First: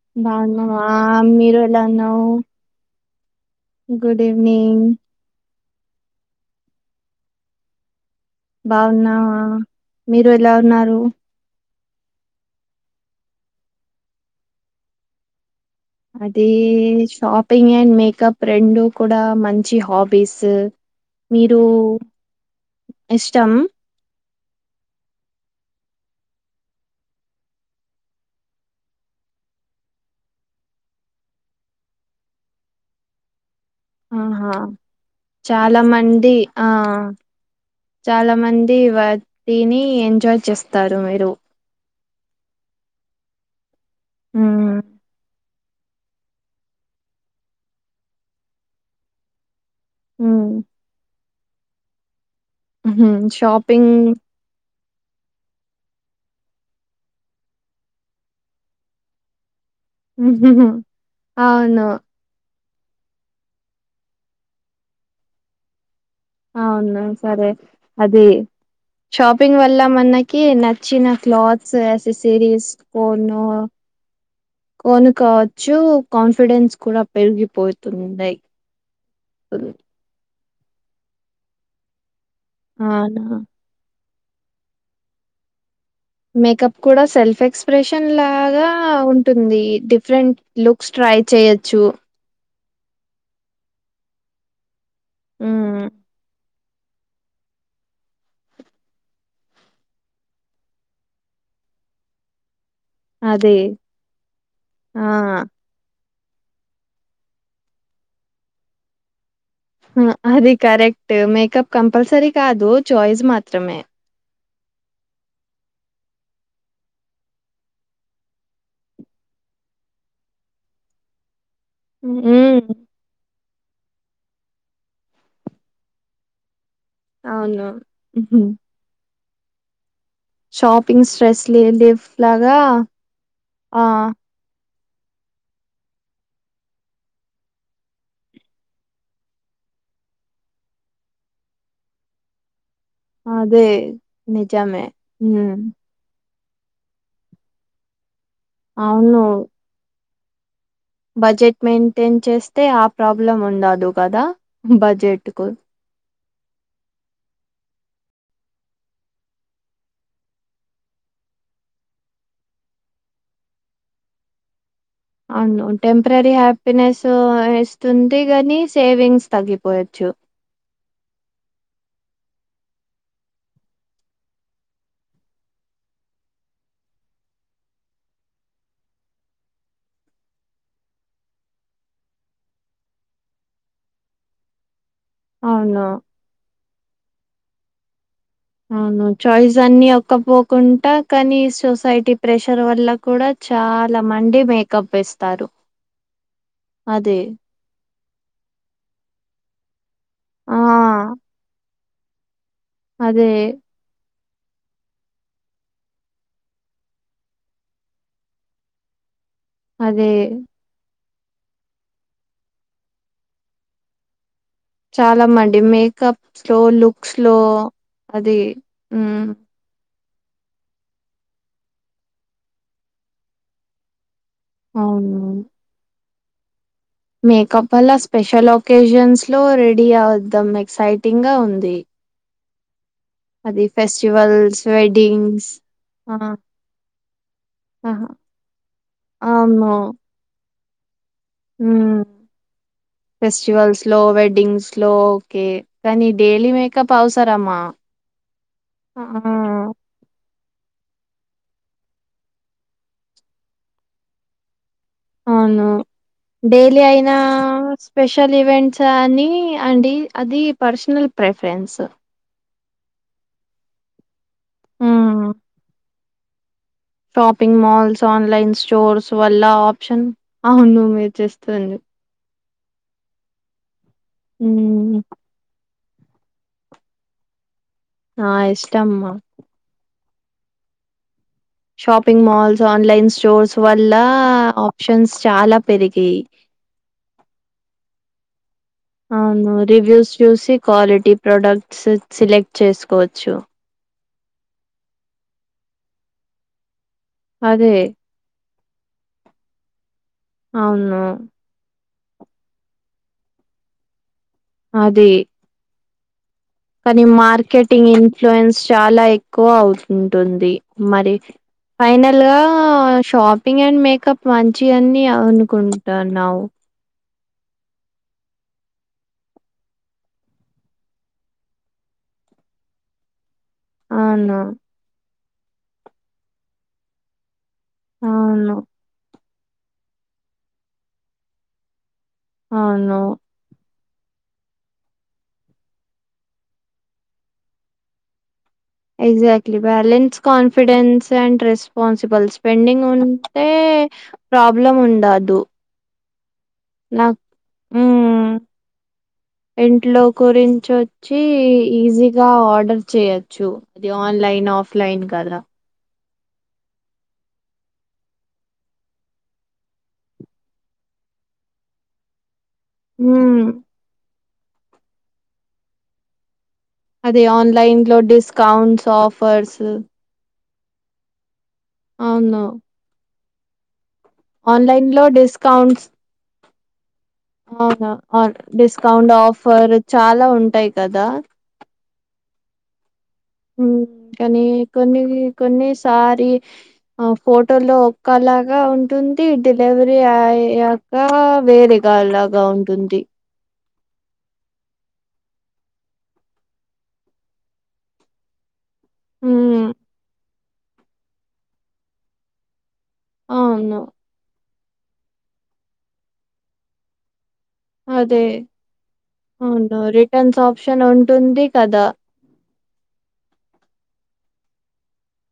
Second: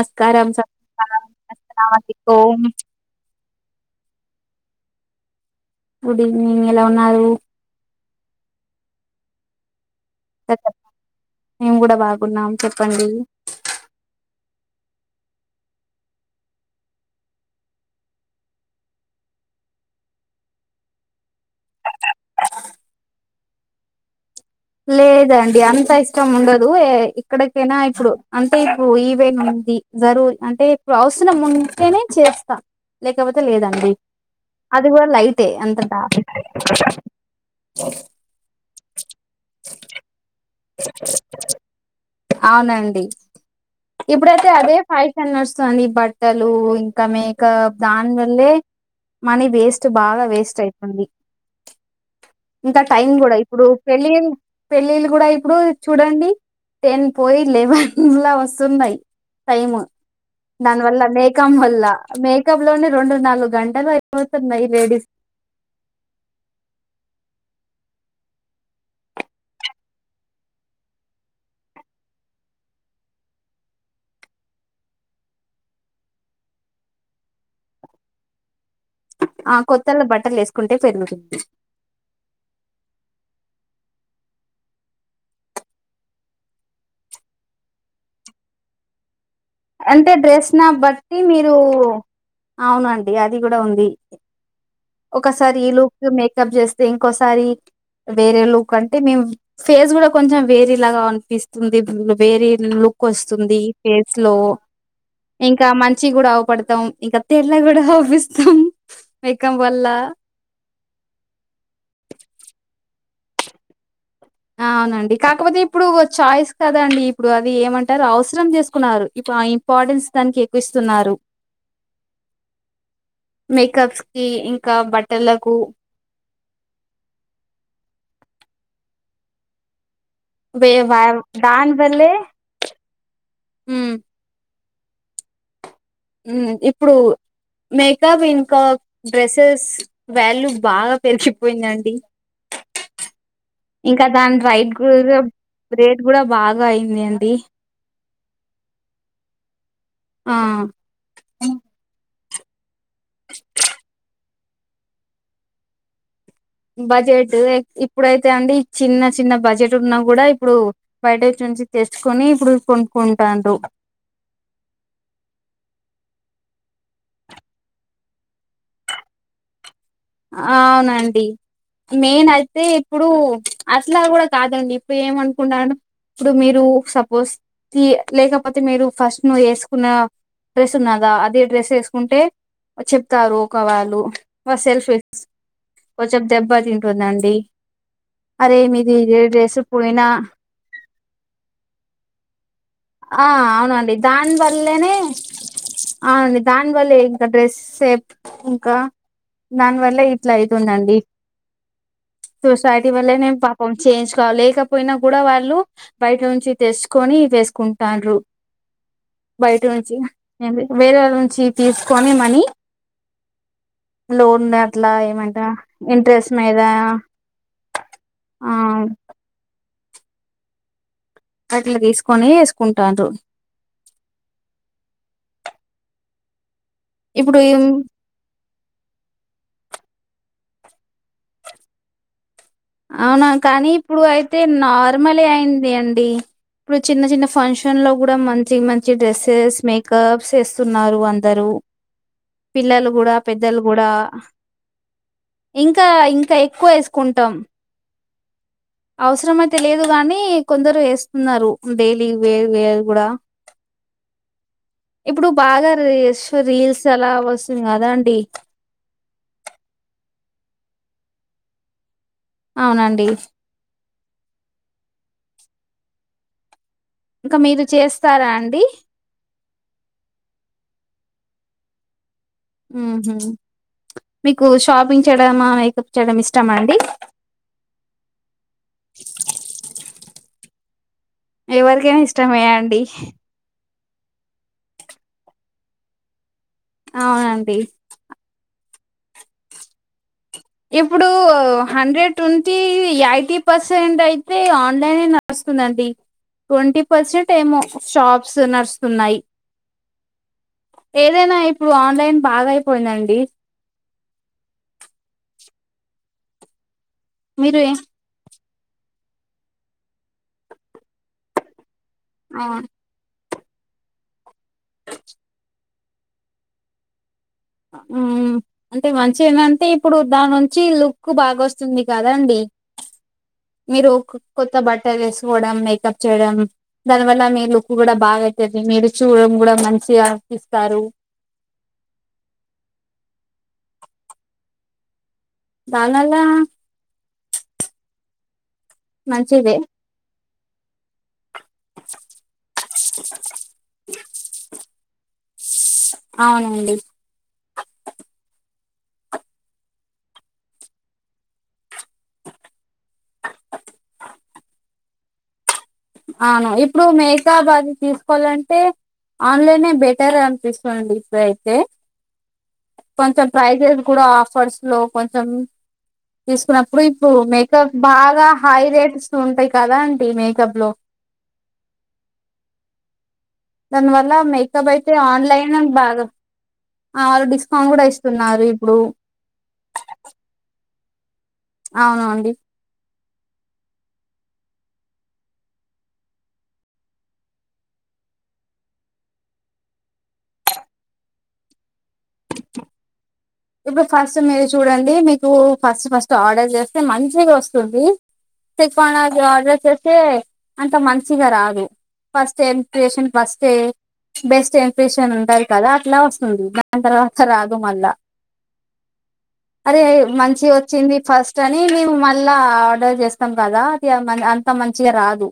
నమస్కారం బాగున్నవ మీరు ఎలా ఉన్నావు ఓం గుడ్ ఈవిెనింగ్ గుడ్ ఈవినింగ్ ఎలా ఉన్నారు బాగున్నావా మీరు ఎలా ఉన్నారు మేము కూడా బాగున్నాం చెప్పండి అది షాపింగ్ అండ్ మేకప్ రెండు కూడా మంచి హాబీస్ మీరు ఇష్టం లేదండి అంత ఇష్టం ఉండదు ఇక్కడికైనా ఇప్పుడు అంటే ఇప్పుడు ఇవేన్ ఇది జరుూర్ అంటే ఇప్పుడు అవసరం ముంటేనే చేస్తా లేకపోతే లేదం డి ఆహా అది కూడా లైటే చాలా అంతట మంది ఆ త్ వటిని ఎంజాయ్ చేస్తారు మీరు అవునండి ఇప్పుడైతే అదే ఉమ్ ఫై హైంనడ్స్ ని బట్టలు ఇంకా మేకప్ దాని వల్లే మనీ వేస్ స్ట్ బాగా ఉమ్ వేస్ట్ అయితంది ఇంకా ఉహు టైం కూడా ఇప్పుడు షాపింగ్ పెళ్లి న్ పెళ్ళిళ్ళు కూడా ఇప్పుడు చూడండి టెన్ పోయి లెవెన్ లా వస్తున్నాయి టైమ్ మ్హూ. దాని వల్ల మేకం వల్ల అవును మేక్ కప్ లోనే రెండు నాలుగు గంటలు అయిపోతున్నాయి లేడీస్ అవును సరే అది షాపింగ్ వల్ల మనకి నచ్చిన క్లాత్స్ ఎసెసరీస్ ఫోన్ కొను కావచ్చు కాన్ఫిడెన్స్ కూడా పెరిగిపోతున్నాయి ఆ కొత్తోళ్ళ బట్టలు వేసుకుంటే పెరుగుతుంది అవునా మేకప్ కూడా సెల్ఫ్ ఎక్స్ప్రెషన్ లాగా ఉన్ టుంది అంటే డిఫరెంట్ డ్రెస్ నా లుక్స్ ట్రై బట్టి మీరు చేయోచ్చు అవునండి అది కూడా ఉంది ఒకసారి ఈ మ్మ్ లుక్ మేకప్ చేస్ స్తె ఇంకోసారి వేరే లుక్ అంటే మేము ఫేస్ కూడా కొంచెం వేరే లాగనిపిస్తుంది వేరే లుక్ అదే క్కోస్తుంది పేస్ లో ఆ ఇంకా మం చిగ కూడా ఆవ్పడుతాం ఇంకా తెళ్ళగ కూడా ఆవ్పిస్తాం అ అది కరెక్ట్ మేకప్ కంపల్సరీ కాదు చాయిస్ మాత్రమే అవునండి కాకపోతే ఇప్పుడు చాయిస్ కదండి ఇప్పుడు అది ఏమంటారు అవసరం తీసుకున్నారు ఇప్ అ ఇంపార్టెన్స్ దానికి ఎక్కువిస్తున్నారు మ్ మేకప్స్ కి ఇంకా బట్టలకు అవును వే వా షాపింగ్ స్ట్రెస్ దాని లేదు వల్లే లాగా ఆ హ్మ్ ఉం ఇప్పుడు మేకప్ ఇంకా డ్రెస్సెస్ వాల్యూ బాగా పెరిగిపోయిందండి అదే ఇంకా దాని రైట్ నిజమే ఉమ్ రేట్ కూడా బాగా అయింది అండి అవును ఆ బడ్జెట్ మెయింటెన్ చేస్తే ఆ ప్రాబ్లం ఉండదు కదా బడ్జెట్ కు బడ్జెట్ ఇప్పుడైతే అండి చిన్న చిన్న బడ్జెట్ ఉన్నా కూడా ఇప్పుడు బయట నుంచి తెచ్చుకొని ఇప్పుడు కొను కొనుకుంటారు అవును టెంపరరీ హ్యాపీనెస్ ఇస్తుంది గాని సేవింగ్స్ తగ్గి అవునండి మెయిన్ అయితే ఇప్పుడు అట్లా కూడా కాదండి ఇప్పుడు ఏమనుకున్నాను ఇప్పుడు మీరు సపోజ్ తీ లేకపోతే మీరు ఫస్ట్ నువ్వు వేసుకున్న డ్రెస్ ఉన్నదా అదే డ్రెస్ వేసుకుంటే చెప్తారు ఒక వాళ్ళు వా సెల్ఫ్ అవును కొంచెం దెబ్బ తింటుందండి అరే మీది అవును ఇదే చాయిస్ డ్రెస్ అన్ని పోయినా ఒక్కపోకుంటా కానీ సొసైటీ ప్రెష వల్ల ఆ కూడా అవునండి చాలా దాని మంది మేకప్ వల్లనే వేస్తారు అవునండి దానివల్లే అదే ఇంకా డ్రెస్ సేప్ ఇంకా దానివల్లే ఇట్లా ఆ అయితుందండి సొసైటీ అదే వల్లనే పాపం చేంజ్ లేకపోయినా కూడా వాళ్ళు బయట నుంచి తెచ్చుకొని వేసు కుంటారు బయట నుంచి అదే వేరే వాళ చి తీసుకొని మనీ లో చాలా మండి మేకప్ స్ లో మీద లుక్స్ లో అది ఆ ఉం అట్లా తీసుకొని వేసుకుంటారు అవునవును ఇప్పుడు ఏం మేకప్ వల్ల స్పెషల్ అకేషన్స్ లో రెడీ అవద్దాం ఎక్సైటింగ్ గా ఉంది అవునా అది కానీ ఇప్పుడు అయితే ఫెస్టివల్స్ నార్మలే వెడ్డింగ్స్ అయింది అండి ఆ ఇప్పుడు చిన్న చిన్న ఫంక్షన్ లో ఆహా కూడా మంచి మంచి డ్రెస్సెస్ అవును మేకప్స్ వేస్తున్నారు అంత అందరు మ్మ్ ఫెస్టివల్స్ లో వెడ్డింగ్స్ లో ఓకే ఇంకా కానీ ఇంకా డైలీ ఎక్కువ మేకప్ అవస అవసరమా ఆ అవసర మయితే లేదు గానీ కొందరు న్నారు డైలీ వే కూడా ఇప్పుడు అవును బాగా డైలీ రీల్స్ అలా అయినా వస్తుంది కదా అండి స్పెషల్ ఈవెంట్స్ అని అండి అది పర్సనల్ ప్రెఫరెన్స్ అవునండి ఆ ఇంకా షాపింగ్ మీరు మాల్స్ చేస్తారా ఆన్లైన్ అండి స్టోర్స్ వ ల ఆప్షన్ అవును మీరు చేస్తంది ఊహు మీకూ హ్మ్. షాపింగ్ చేయడమా మీకు చేయడం ఇష్టమా అండి. ఆ ఇష్టమ్మా ఎవరికైనా షాపింగ్ ఇష్టమే మాల్స్, అండి ఆన్లైన్ స్టోర్స్ వ ల్లా ఆప్షన్స్ చాలా పెరిగాయి అవునండి అవును రివ్యూస్ చూసి ఇప్పుడూ quality products hundred select twenty చేసుకోవచ్చు. ఎయిటీ పర్సెంట్ అయి తే ఆన్లైనే నడుస్తుందండి. ట్వంటీ పర్సెంట్ ఏమో అదే. షాప్స్ నడుస్త్ తున్నాయి అవును. ఏదైనా ఇప్పుడూ ఆన్ న్లైన్ బాగా అయిపోయిందండి. అదీ కానీ మీరు ఏ మార్కెటింగ్ ఇన్ఫ్లూయెన్స్ చాలా ఎక్కువా అవుతుంటుంది మరి. ఫైనల్ గా ఆ షాపింగ్ అండ్ మేకప్ మంచియ్ అన్నీ అనుకుం టన్నావు ఊ అంటే మంచిగ ఏందంటే ఇప్పుడు దాని నుంచీ లుక్ బాగొస్తుంది కదా అండి. మీరు అవును. కొత్త బట్టల్ ఏసుకోవడం మేకప్ చేయడం దాని వల్లా మీ లుక్. క్కు గూడా అవును. అవును. బాగాయితది మీరు చూడడం గూడా మంచిగా [inaudible] పిస్తారు అవును దాని వల్లా exactly balance, confidence and responsibles spending ఉంటే ప్రాబ్లం ఉండదూ. అవునండి నాక్ ఊ ఇంట్లో గురించి వచ్చీ ఈజీగా ఆర్డర్ చేయొచ్చు అది ఆన్లైన్. నా ఆఫ్లైన్ కాదురా అవును ఇప్పుడూ మేకప్ అది తీసుకోవాలంటే ఆన్లైనే బెటర్ అనిపిస్తుంది ఇప్పుడయితే. కొంచెం హ్మ్. ప్రైజెస్ కూడా ఆఫర్స్ లో కొంచెం తీస్ అప్పుడు ఇప్పుడు అది మేకప్ ఆన్‌లైన్‌లో బాగా హై డిస్కౌంట్స్, రేట్స్ ఇస్తూ ఉంటాయి ఆఫర్స్ కదా ఆంటీ మేక్ తబ్లో అవును దానివల్లా మేకప్ అయితే ఆన్‌లైన్‌లో ఆన్లైనే బాగా ఆ వాళ్ళు డిస్కౌంట్ కూడా అవునా అవున్ ఇస్తున్నారు ఇప్పుడు డిస్కౌంట్ ఆఫర్ చాలా ఉంటాయి కదా. అవునా అండి ఊ కానీ కొన్నీ కొన్ని సారి ఆ ఫోటోలో కలర్ లాగా ఉంటుంది డెలివరీ అయ్యాకా వేరేగా లాగా ఉంటుంది. ఇప్పుడు ఫస్ట్ మీరు చూడండి మీకూ ఫస్ట్ ఫస్ట్ ఆర్డర్ చేస్తే మంచిగా వస్తుంది. పిక్ [unintelligible] ఆర్డర్ హ్మ్ చేస్తే అంత మంచిగా రాదు ఫస్ట్ టేం ఇంప్రెషన్ ఫస్టే అవును బెస్ట్ ఇంప్రెషన్ ఉంటది కదా అట్లా వస్తుంది దాని తర్వాత్ త రాదుమల్లా అదే అవును అరే రిటర్న్స్ మంచిగ ఆప్షన్ ఒచ్చింది ఫస్ట్ ఉంటుంది అనీ కదా మేము మళ్ళా ఆడ్ ర్డర్ చేస్తాం కదా అది అంత మంచిగా రాదు.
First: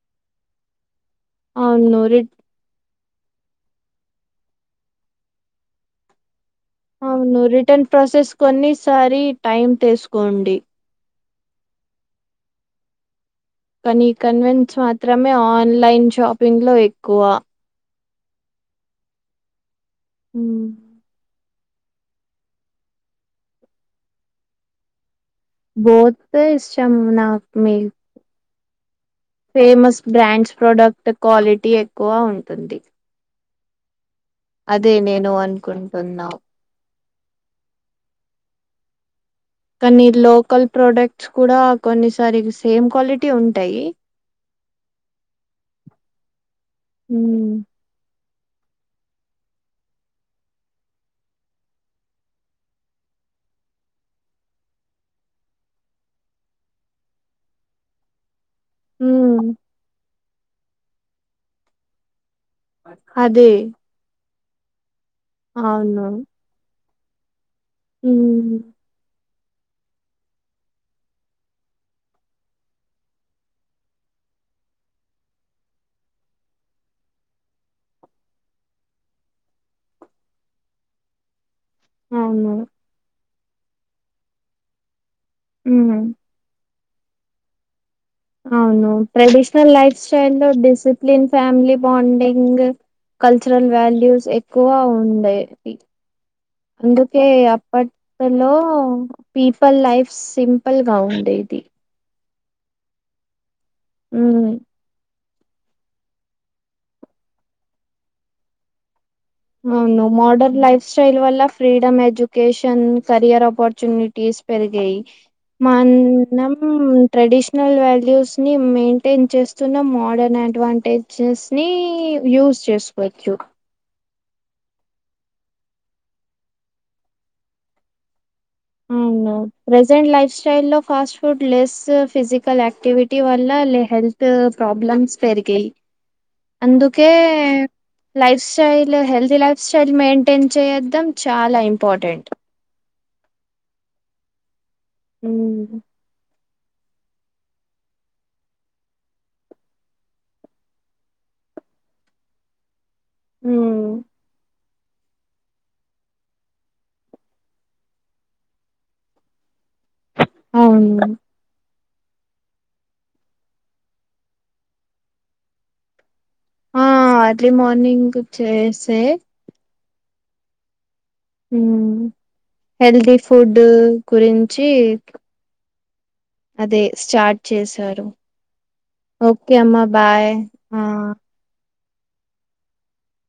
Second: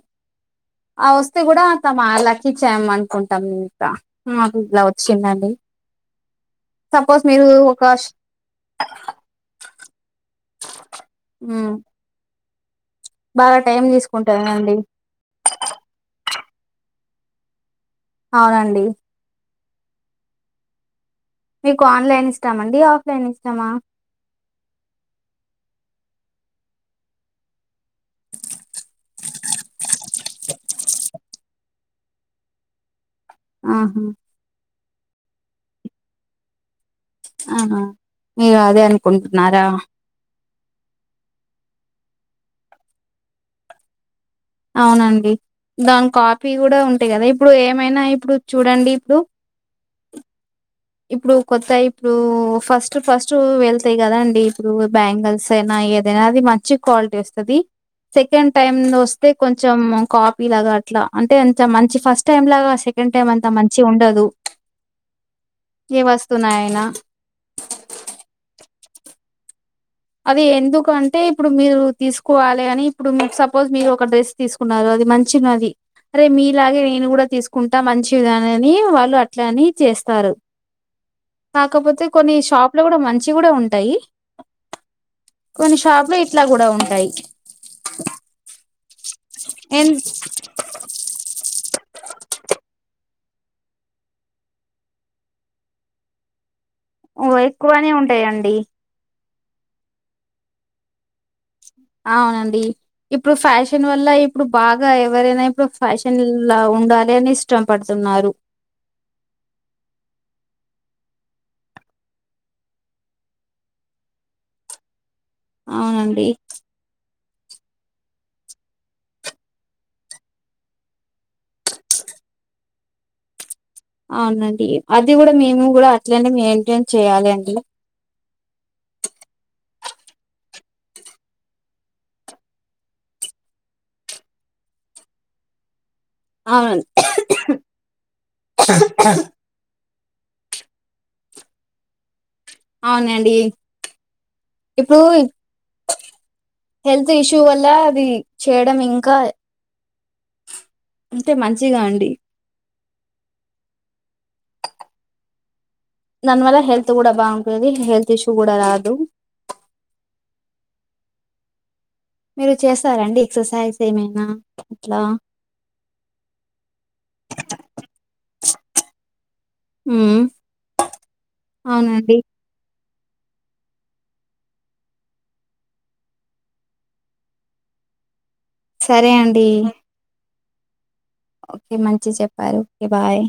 ఆ వస్తే గూడా అవును అంతామా రి లక్కీ చామ్ అన్ నుకుంటాం ఇంకా నాకు ఇలా వచ్చిందండి. సపోజ్ అవును మీరు ఒక రిటర్న్ ప్రాసెస్ కొన్నిసారి టైమ్ తీసుకోండి ఆ కానీ కన్వెన్స్ తీసుకుంటారండి మాత్రమే ఆన్లైన్ షాపింగ్ లో ఎక్కువ అవునండి మ్మ్ మీకు ఆన్లైన్ ఇస్తామండి ఆఫ్లైన్ ఇస్తామా బోత్ ఇష్టం నాకు మీ ఫేమస్ బ్రాండ్స్ ప్రోడక్ట్ క్వాలిటీ ఎక్కువ ఉంటుంది ఆహా అదే నేను అనుకుంటున్నావు ఆ ఆ మీరు అదే అనుకంట కానీ లోకల్ ప్రొడక్ట్స్ కూడా కొన్నిసారి సేమ్ క్వాలిటీ ఉంటాయి అవునండి దానికి కాపీ కూడా ఉంటాయి కదా ఇప్పుడు ఉమ్ ఏమైనా ఇప్పుడు చూడండి ఇప్పుడు ఇప్పుడు కొత్త ఇప్పుడు ఫస్ట్ ఫస్ట్ వెళ్తాయి కదా అండి ఇప్పుడు బ్యాంగిల్స్ అయినా ఏదైనా అది మంచి క్వాలిటీ వస్తది సెకండ్ టైమ్ వస్తే ఉమ్ కొంచెం కాపీ లాగా అట్లా అంటే అంత మంచి ఫస్ట్ టైం లాగా సెకండ్ టైం అంత అదే మంచిగా ఉండదు ఏ అవును వస్తున్నాయనా ఉమ్ అది ఎందుకంటే ఇప్పుడు మీరు తీసుకోవాలి అని ఇప్పుడు సపోజ్ మీరు ఒక డ్రెస్ తీసుకున్నారు అది మంచిగాది అరే మీలాగే నేను కూడా తీసుకుంటా మంచి విధానని వాళ్ళు అట్లని చేస్తారు కాకపోతే కొన్ని అవును షాపులు కూడా మంచి కూడా ఉంటాయి కొన్ని ఉమ్ షాపులు ఇట్లా కూడా ఉంటాయి అవును ట్రెడిషనల్ ఎన్ లైఫ్ స్టైల్ లో discipline family bonding cultural values ఎక్కువ ఉండే అందుకే ఎక్కువనే అప్పటలో ఉంటాయండి పీపుల్ లైఫ్ సింపుల్ గా ఉండేది అవునండి ఇప్పుడు ఫ్యాషన్ వల్ల ఇప్పుడు ఉమ్ బాగా ఎవరైనా ఇప్పుడు ఫ్యాషన్లా ఉండాలి అని ఇష్టము పడుతున్నారు అవును మోడర్న్ లైఫ్ స్టైల్ వల్ల ఫ్రీడమ్ ఎజ్యుకేషన్ కెరియర్ ఆపర్చునిటీస్ పెరిగై అవునండి మనం ట్రెడిషనల్ వాల్యూస్ ని మెయింటైన్ చేస్తున్న మోడర్న్ అడ్వాంటేజెస్ ని యూజ్ చేసుకోవచ్చు అవునండి అది కూడా మేము కూడా అట్లనే మెయింటైన్ చేయాలి అండి ఆ ప్రజెంట్ లైఫ్ స్టైల్ లో fast food less physical activity వల్ల లే హెల్త్ ప్రాబ్లమ్స్ పెరిగాయి అవును అందుకే life style healthy life style maintain చేయద్దడం చాలా ఇంపార్టెంట్ అవునండి ఇప్పుడు మ్మ్ హెల్త్ ఇష్యూ వల్ల అది చేయడం ఇంకా అంటే మంచిగా అండి. ఉమ్. దానివల్ల హెల్త్ గుడా బాగుంటుది హెల్త్ ఇష్యూ గుడా రాదు. అవును. మీరు చేస్తారండి ఎక్సర్సైజ్ ఏమైనా అట్లా. ఆ ఎర్లీ మార్నింగ్ చేసే ఉమ్ అవునండి. హెల్దీ ఫుడూ గురింఛీ. అదే స్టార్ట్ చేశారు సరే అండి ఓకే అమ్మా బాయ్. ఆ ఓకే మంచిగ చెప్పారు ఓకే బాయ్.